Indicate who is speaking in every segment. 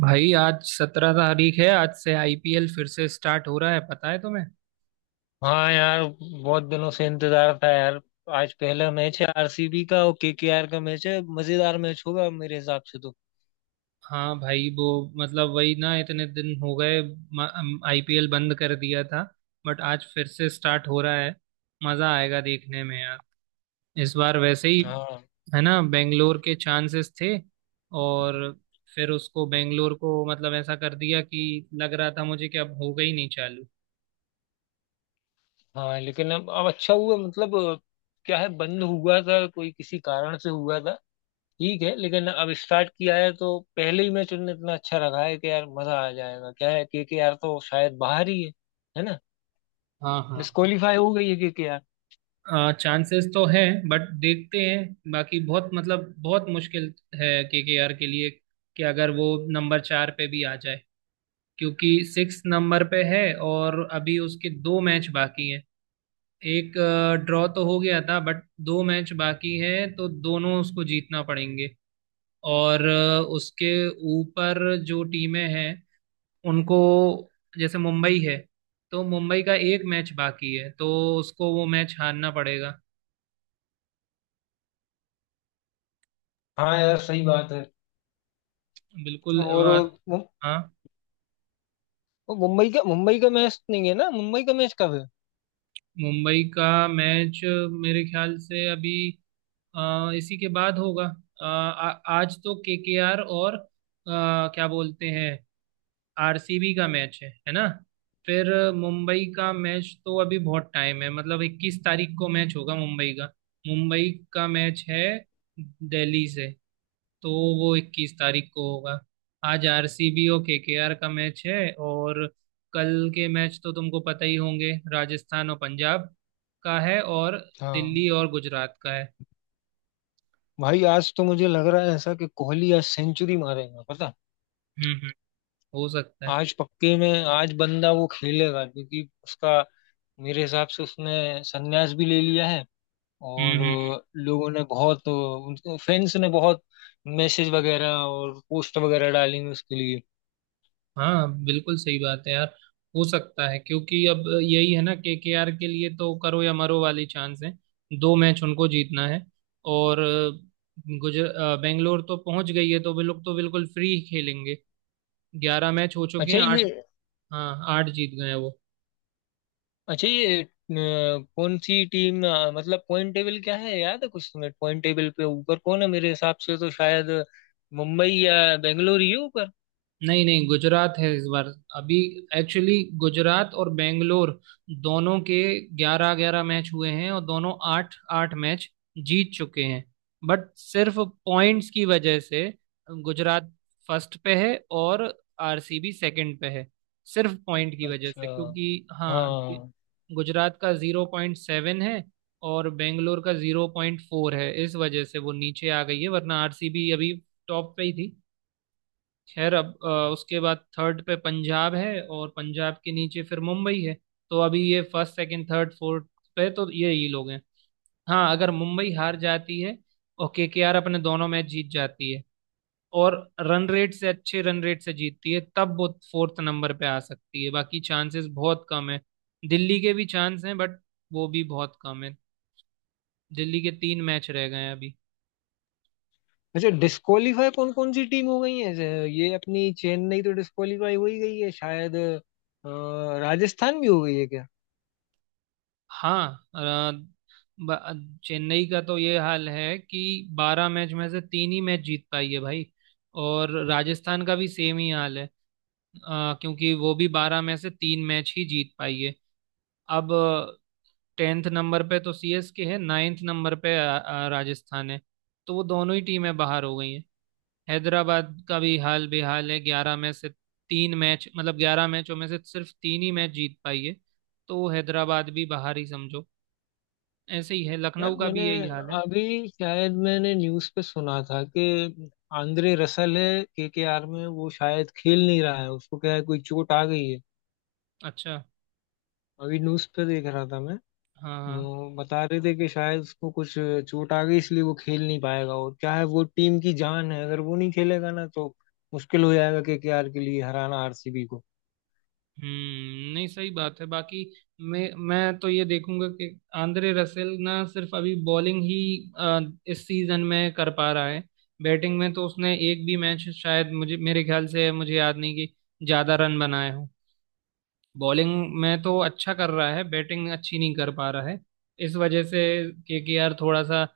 Speaker 1: भाई, आज 17 तारीख है। आज से आईपीएल फिर से स्टार्ट हो रहा है, पता है तुम्हें?
Speaker 2: हाँ यार। बहुत दिनों से इंतजार था यार। आज पहला मैच है आरसीबी का और केकेआर का मैच है। मजेदार मैच होगा मेरे हिसाब से तो।
Speaker 1: हाँ भाई। वो मतलब वही ना, इतने दिन हो गए, आईपीएल बंद कर दिया था, बट आज फिर से स्टार्ट हो रहा है। मजा आएगा देखने में यार। इस बार वैसे ही
Speaker 2: हाँ।
Speaker 1: है ना, बेंगलोर के चांसेस थे और फिर उसको बेंगलोर को मतलब ऐसा कर दिया कि लग रहा था मुझे कि अब होगा ही नहीं चालू।
Speaker 2: हाँ, लेकिन अब अच्छा हुआ मतलब, क्या है बंद हुआ था कोई किसी कारण से हुआ था। ठीक है लेकिन अब स्टार्ट किया है तो पहले ही मैच उन्होंने इतना अच्छा रखा है कि यार मजा आ जाएगा। क्या है, केकेआर तो शायद बाहर ही है ना।
Speaker 1: हाँ हाँ।
Speaker 2: डिस्क्वालीफाई हो गई है केकेआर।
Speaker 1: चांसेस तो हैं बट देखते हैं, बाकी बहुत मतलब बहुत मुश्किल है केकेआर के आर के लिए कि अगर वो नंबर 4 पे भी आ जाए, क्योंकि 6 नंबर पे है और अभी उसके दो मैच बाकी हैं। एक ड्रॉ तो हो गया था बट दो मैच बाकी हैं, तो दोनों उसको जीतना पड़ेंगे। और उसके ऊपर जो टीमें हैं उनको, जैसे मुंबई है, तो मुंबई का एक मैच बाकी है, तो उसको वो मैच हारना पड़ेगा।
Speaker 2: हाँ यार सही बात है।
Speaker 1: बिल्कुल।
Speaker 2: और
Speaker 1: और हाँ।
Speaker 2: वो मुंबई का मैच नहीं है ना। मुंबई का मैच कब है।
Speaker 1: मुंबई का मैच मेरे ख्याल से अभी इसी के बाद होगा। अ, आ, आज तो केकेआर और क्या बोलते हैं, आरसीबी का मैच है ना। फिर मुंबई का मैच तो अभी बहुत टाइम है, मतलब 21 तारीख को मैच होगा मुंबई का। मुंबई का मैच है दिल्ली से, तो वो 21 तारीख को होगा। आज आरसीबी और केकेआर का मैच है, और कल के मैच तो तुमको पता ही होंगे, राजस्थान और पंजाब का है और
Speaker 2: हाँ।
Speaker 1: दिल्ली और गुजरात का है।
Speaker 2: भाई आज तो मुझे लग रहा है ऐसा कि कोहली आज सेंचुरी मारेगा पता।
Speaker 1: हम्म। हो सकता है।
Speaker 2: आज पक्के में आज बंदा वो खेलेगा क्योंकि उसका मेरे हिसाब से उसने संन्यास भी ले लिया है।
Speaker 1: हम्म
Speaker 2: और
Speaker 1: हम्म हम्म।
Speaker 2: लोगों ने बहुत फैंस ने बहुत मैसेज वगैरह और पोस्ट वगैरह डाली हैं उसके लिए।
Speaker 1: हाँ बिल्कुल सही बात है यार। हो सकता है, क्योंकि अब यही है ना, केकेआर के लिए तो करो या मरो वाली चांस है। दो मैच उनको जीतना है। और बेंगलोर तो पहुंच गई है, तो वे लोग तो बिल्कुल फ्री खेलेंगे। 11 मैच हो चुके
Speaker 2: अच्छा
Speaker 1: हैं,
Speaker 2: ये
Speaker 1: आठ। हाँ, आठ जीत गए हैं वो।
Speaker 2: अच्छा ये अ, कौन सी टीम, मतलब पॉइंट टेबल क्या है, याद है कुछ तुम्हें। पॉइंट टेबल पे ऊपर कौन है, मेरे हिसाब से तो शायद मुंबई या बेंगलोर ही है ऊपर।
Speaker 1: नहीं नहीं, गुजरात है इस बार अभी। एक्चुअली गुजरात और बेंगलोर दोनों के ग्यारह ग्यारह मैच हुए हैं और दोनों आठ आठ मैच जीत चुके हैं, बट सिर्फ पॉइंट्स की वजह से गुजरात फर्स्ट पे है और आरसीबी सेकंड पे है, सिर्फ पॉइंट की वजह
Speaker 2: अच्छा।
Speaker 1: से। क्योंकि हाँ,
Speaker 2: हाँ।
Speaker 1: गुजरात का 0.7 है और बेंगलोर का 0.4 है, इस वजह से वो नीचे आ गई है, वरना आरसीबी अभी टॉप पे ही थी। खैर, अब उसके बाद थर्ड पे पंजाब है और पंजाब के नीचे फिर मुंबई है, तो अभी ये फर्स्ट सेकंड थर्ड फोर्थ पे तो ये ही लोग हैं। हाँ, अगर मुंबई हार जाती है और केकेआर अपने दोनों मैच जीत जाती है और रन रेट से, अच्छे रन रेट से जीतती है, तब वो फोर्थ नंबर पे आ सकती है। बाकी चांसेस बहुत कम है। दिल्ली के भी चांस हैं, बट वो भी बहुत कम है। दिल्ली के तीन मैच रह गए हैं अभी।
Speaker 2: अच्छा, डिस्क्वालीफाई कौन कौन सी टीम हो गई है। ये अपनी चेन्नई तो डिस्क्वालीफाई हो ही गई है, शायद राजस्थान भी हो गई है क्या।
Speaker 1: हाँ। अ, चेन्नई का तो ये हाल है कि 12 मैच में से तीन ही मैच जीत पाई है भाई। और राजस्थान का भी सेम ही हाल है, क्योंकि वो भी बारह में से तीन मैच ही जीत पाई है। अब टेंथ नंबर पे तो सीएसके है, नाइन्थ नंबर पे राजस्थान है, तो वो दोनों ही टीमें बाहर हो गई हैं। हैदराबाद का भी हाल बेहाल है, ग्यारह में से तीन मैच, मतलब ग्यारह मैचों में से सिर्फ तीन ही मैच जीत पाई है, तो हैदराबाद भी बाहर ही समझो। ऐसे ही है,
Speaker 2: यार
Speaker 1: लखनऊ का
Speaker 2: मैंने
Speaker 1: भी यही हाल है।
Speaker 2: अभी शायद मैंने न्यूज़ पे सुना था कि आंद्रे रसल है केकेआर में, वो शायद खेल नहीं रहा है, उसको क्या है कोई चोट आ गई है।
Speaker 1: अच्छा।
Speaker 2: अभी न्यूज़ पे देख रहा था मैं।
Speaker 1: हाँ हाँ।
Speaker 2: अ, बता रहे थे कि शायद उसको कुछ चोट आ गई, इसलिए वो खेल नहीं पाएगा। और क्या है, वो टीम की जान है। अगर वो नहीं खेलेगा ना तो मुश्किल हो जाएगा केकेआर के लिए हराना आरसीबी को।
Speaker 1: हम्म, नहीं सही बात है। बाकी मैं तो ये देखूंगा कि आंद्रे रसेल ना सिर्फ अभी बॉलिंग ही अ, इस सीजन में कर पा रहा है। बैटिंग में तो उसने एक भी मैच, शायद मुझे, मेरे ख्याल से मुझे याद नहीं कि ज्यादा रन बनाए हो। बॉलिंग में तो अच्छा कर रहा है, बैटिंग अच्छी नहीं कर पा रहा है, इस वजह से केकेआर थोड़ा सा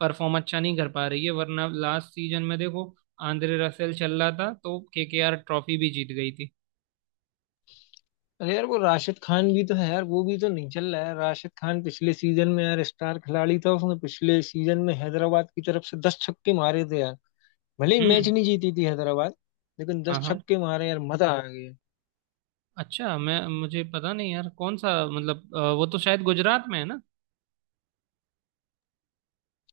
Speaker 1: परफॉर्म अच्छा नहीं कर पा रही है, वरना लास्ट सीजन में देखो, आंद्रे रसेल चल रहा था तो केकेआर ट्रॉफी भी जीत गई थी।
Speaker 2: अरे यार, वो राशिद खान भी तो है यार। वो भी तो नहीं चल रहा है। राशिद खान पिछले सीजन में यार स्टार खिलाड़ी था। उसने पिछले सीजन में हैदराबाद की तरफ से 10 छक्के मारे थे यार। भले ही मैच
Speaker 1: हम्म।
Speaker 2: नहीं जीती थी हैदराबाद। लेकिन 10
Speaker 1: हाँ हाँ।
Speaker 2: छक्के मारे यार, मजा आ गया।
Speaker 1: अच्छा, मैं, मुझे पता नहीं यार कौन सा, मतलब वो तो शायद गुजरात में है ना।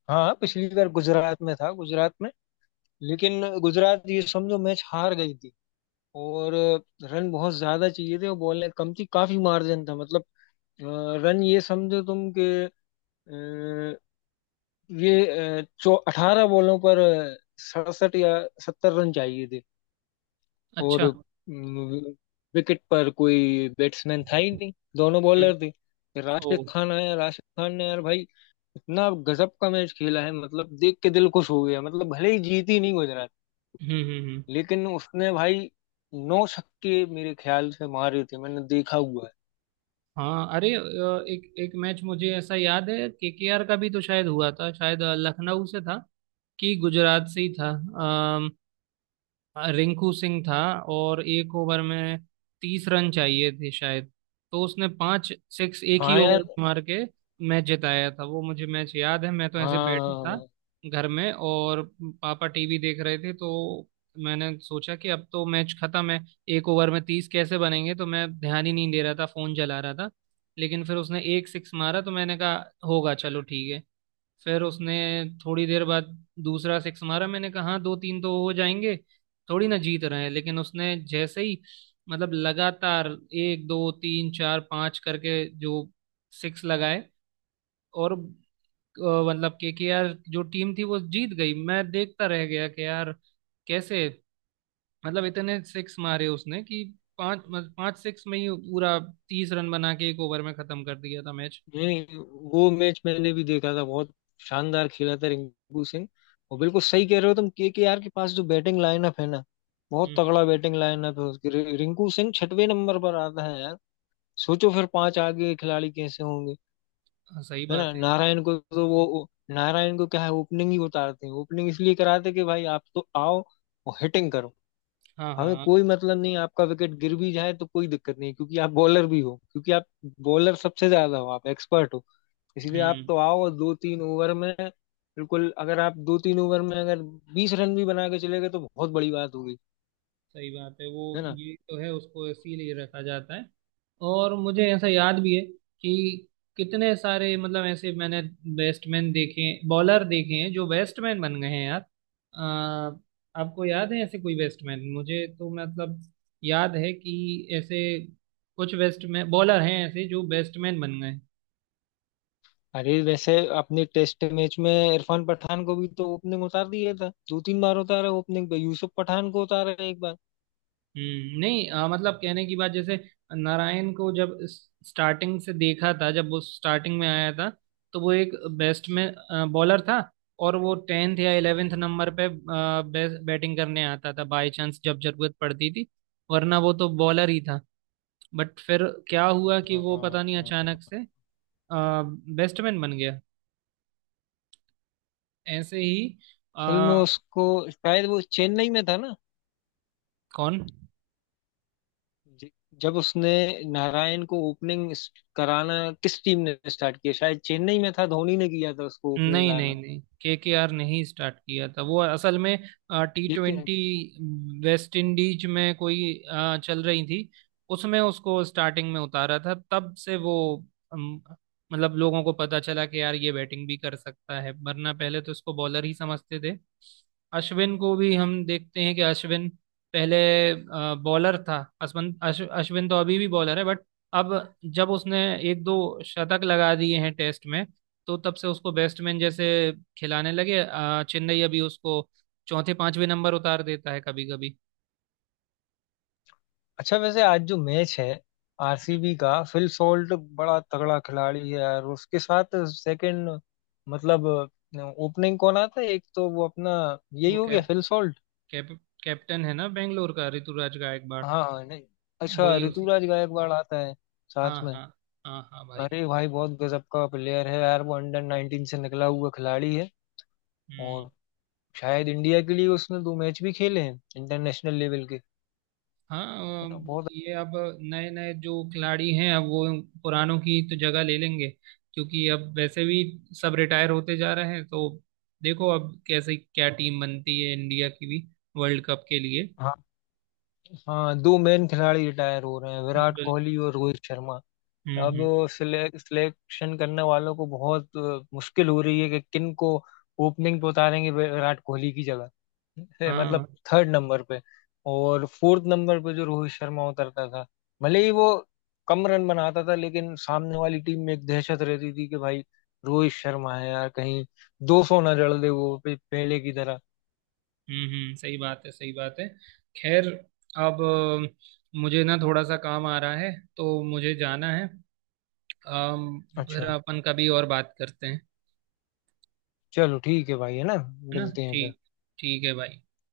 Speaker 2: हाँ पिछली बार गुजरात में था, गुजरात में। लेकिन गुजरात, ये समझो, मैच हार गई थी। और रन बहुत ज्यादा चाहिए थे और बॉलें कम थी, काफी मार्जिन था। मतलब, अ, रन ये समझो तुम के, ये चौ 18 बॉलों पर 67 या 70 रन चाहिए थे। और
Speaker 1: अच्छा।
Speaker 2: विकेट पर कोई बैट्समैन था ही नहीं, दोनों
Speaker 1: हम्म।
Speaker 2: बॉलर थे। फिर राशिद
Speaker 1: ओ।
Speaker 2: खान आया, राशिद खान ने यार भाई इतना गजब का मैच खेला है, मतलब देख के दिल खुश हो गया। मतलब भले ही जीती नहीं गुजरात,
Speaker 1: हम्म।
Speaker 2: लेकिन उसने भाई नौ छक्के मेरे ख्याल से मारे थे, मैंने देखा हुआ है।
Speaker 1: हाँ अरे, एक एक मैच मुझे ऐसा याद है, केकेआर का भी तो शायद हुआ था, शायद लखनऊ से था कि गुजरात से ही था। रिंकू सिंह था और एक ओवर में 30 रन चाहिए थे शायद, तो उसने पांच सिक्स एक ही
Speaker 2: हाँ यार।
Speaker 1: ओवर में मार के मैच जिताया था। वो मुझे मैच याद है, मैं तो ऐसे बैठा था
Speaker 2: हाँ
Speaker 1: घर में और पापा टीवी देख रहे थे, तो मैंने सोचा कि अब तो मैच खत्म है, एक ओवर में तीस कैसे बनेंगे, तो मैं ध्यान ही नहीं दे रहा था, फोन चला रहा था। लेकिन फिर उसने एक सिक्स मारा तो मैंने कहा, होगा, चलो ठीक है। फिर उसने थोड़ी देर बाद दूसरा सिक्स मारा, मैंने कहा हाँ, दो तीन तो हो जाएंगे, थोड़ी ना जीत रहे हैं। लेकिन उसने जैसे ही, मतलब लगातार एक दो तीन चार पांच करके जो सिक्स लगाए, और मतलब के आर जो टीम थी वो जीत गई। मैं देखता रह गया कि यार कैसे, मतलब इतने सिक्स मारे उसने कि पांच, मतलब पांच सिक्स में ही पूरा 30 रन बना के एक ओवर में खत्म कर दिया था मैच।
Speaker 2: नहीं, वो मैच मैंने भी देखा था। बहुत शानदार खेला था रिंकू सिंह। और बिल्कुल सही कह रहे हो तुम, केकेआर के पास जो बैटिंग लाइनअप है ना, बहुत
Speaker 1: हम्म।
Speaker 2: तगड़ा बैटिंग लाइनअप है उसकी। रिंकू सिंह छठवें नंबर पर आता है यार। सोचो फिर पांच आगे खिलाड़ी कैसे होंगे,
Speaker 1: हाँ, सही
Speaker 2: है
Speaker 1: बात
Speaker 2: ना।
Speaker 1: है।
Speaker 2: नारायण को, क्या है, ओपनिंग ही उतारते हैं। ओपनिंग इसलिए कराते हैं कि भाई आप तो आओ और हिटिंग करो।
Speaker 1: हाँ
Speaker 2: हमें
Speaker 1: हाँ।
Speaker 2: कोई मतलब नहीं आपका विकेट गिर भी जाए तो कोई दिक्कत नहीं, क्योंकि आप बॉलर भी हो, क्योंकि आप बॉलर सबसे ज्यादा हो, आप एक्सपर्ट हो। इसीलिए आप
Speaker 1: हम्म,
Speaker 2: तो आओ और दो तीन ओवर में, बिल्कुल, अगर आप दो तीन ओवर में अगर 20 रन भी बना के चले गए तो बहुत बड़ी बात होगी,
Speaker 1: सही बात है वो।
Speaker 2: है ना।
Speaker 1: ये तो है, उसको इसीलिए रखा जाता है। और मुझे ऐसा याद भी है कि कितने सारे, मतलब ऐसे मैंने बैट्समैन देखे, बॉलर देखे हैं जो बैट्समैन बन गए हैं यार। अ, आपको याद है ऐसे कोई बैट्समैन? मुझे तो मतलब याद है कि ऐसे कुछ बैट्समैन बॉलर हैं ऐसे जो बैट्समैन बन गए।
Speaker 2: अरे वैसे अपने टेस्ट मैच में इरफान पठान को भी तो ओपनिंग उतार दिया था, दो तीन बार उतारा ओपनिंग पे। यूसुफ पठान को उतारा एक बार।
Speaker 1: हम्म, नहीं मतलब कहने की बात, जैसे नारायण को जब स्टार्टिंग से देखा था, जब वो स्टार्टिंग में आया था, तो वो एक बेस्ट में बॉलर था और वो टेंथ या इलेवेंथ नंबर पे बेस्ट बैटिंग करने आता था बाय चांस, जब जरूरत पड़ती थी, वरना वो तो बॉलर ही था। बट फिर क्या हुआ कि वो पता नहीं
Speaker 2: हाँ,
Speaker 1: अचानक से बेस्टमैन बन गया। ऐसे ही अ,
Speaker 2: असल में उसको शायद वो चेन्नई में था ना।
Speaker 1: कौन।
Speaker 2: ज- जब उसने नारायण को ओपनिंग कराना, किस टीम ने स्टार्ट किया, शायद चेन्नई में था, धोनी ने किया था उसको ओपनिंग
Speaker 1: नहीं नहीं
Speaker 2: लाना,
Speaker 1: नहीं, केकेआर नहीं स्टार्ट किया था वो असल में। टी
Speaker 2: ठीक है।
Speaker 1: ट्वेंटी वेस्ट इंडीज में कोई चल रही थी, उसमें उसको स्टार्टिंग में उतारा था, तब से वो अम, मतलब लोगों को पता चला कि यार ये बैटिंग भी कर सकता है, वरना पहले तो इसको बॉलर ही समझते थे। अश्विन को भी हम देखते हैं कि अश्विन पहले बॉलर था। अश्विन तो अभी भी बॉलर है, बट अब जब उसने एक दो शतक लगा दिए हैं टेस्ट में, तो तब से उसको बैट्समैन जैसे खिलाने लगे चेन्नई। अभी उसको चौथे पांचवें नंबर उतार देता है कभी कभी।
Speaker 2: अच्छा, वैसे आज जो मैच है आरसीबी का, फिल सॉल्ट बड़ा तगड़ा खिलाड़ी है यार। उसके साथ सेकंड, मतलब ओपनिंग कौन आता है, एक तो वो अपना, यही
Speaker 1: वो
Speaker 2: हो गया,
Speaker 1: cap
Speaker 2: Phil Salt.
Speaker 1: Cap captain है ना बेंगलोर का, ऋतुराज गायकवाड़।
Speaker 2: हाँ हाँ, नहीं, अच्छा,
Speaker 1: वही, उसी।
Speaker 2: ऋतुराज गायकवाड़ आता है साथ
Speaker 1: हाँ
Speaker 2: में।
Speaker 1: हाँ। हाँ हाँ भाई।
Speaker 2: अरे भाई बहुत गजब का प्लेयर है यार। वो अंडर 19 से निकला हुआ खिलाड़ी है। और
Speaker 1: हम्म।
Speaker 2: शायद इंडिया के लिए उसने दो मैच भी खेले हैं, इंटरनेशनल लेवल के,
Speaker 1: हाँ
Speaker 2: है ना, बहुत।
Speaker 1: ये अब नए नए जो खिलाड़ी हैं, अब वो पुरानों की तो जगह ले लेंगे, क्योंकि अब वैसे भी सब रिटायर होते जा रहे हैं। तो देखो अब कैसे, क्या टीम बनती है इंडिया की भी वर्ल्ड कप के लिए।
Speaker 2: हाँ, हाँ, दो मेन खिलाड़ी रिटायर हो रहे हैं, विराट
Speaker 1: बिल-
Speaker 2: कोहली और रोहित शर्मा। अब
Speaker 1: हम्म।
Speaker 2: सिलेक्शन करने वालों को बहुत मुश्किल हो रही है कि किन को ओपनिंग पे उतारेंगे विराट कोहली की जगह, है, मतलब
Speaker 1: हाँ।
Speaker 2: थर्ड नंबर पे। और फोर्थ नंबर पे जो रोहित शर्मा उतरता था, भले ही वो कम रन बनाता था, लेकिन सामने वाली टीम में एक दहशत रहती थी कि भाई रोहित शर्मा है यार, कहीं 200 ना जड़ दे वो पहले की तरह।
Speaker 1: सही बात है, सही बात है। खैर, अब मुझे ना थोड़ा सा काम आ रहा है, तो मुझे जाना है। अम, फिर
Speaker 2: अच्छा,
Speaker 1: अपन कभी और बात करते हैं।
Speaker 2: चलो ठीक है भाई, है ना।
Speaker 1: है ना,
Speaker 2: मिलते हैं फिर।
Speaker 1: ठीक? ठीक है भाई।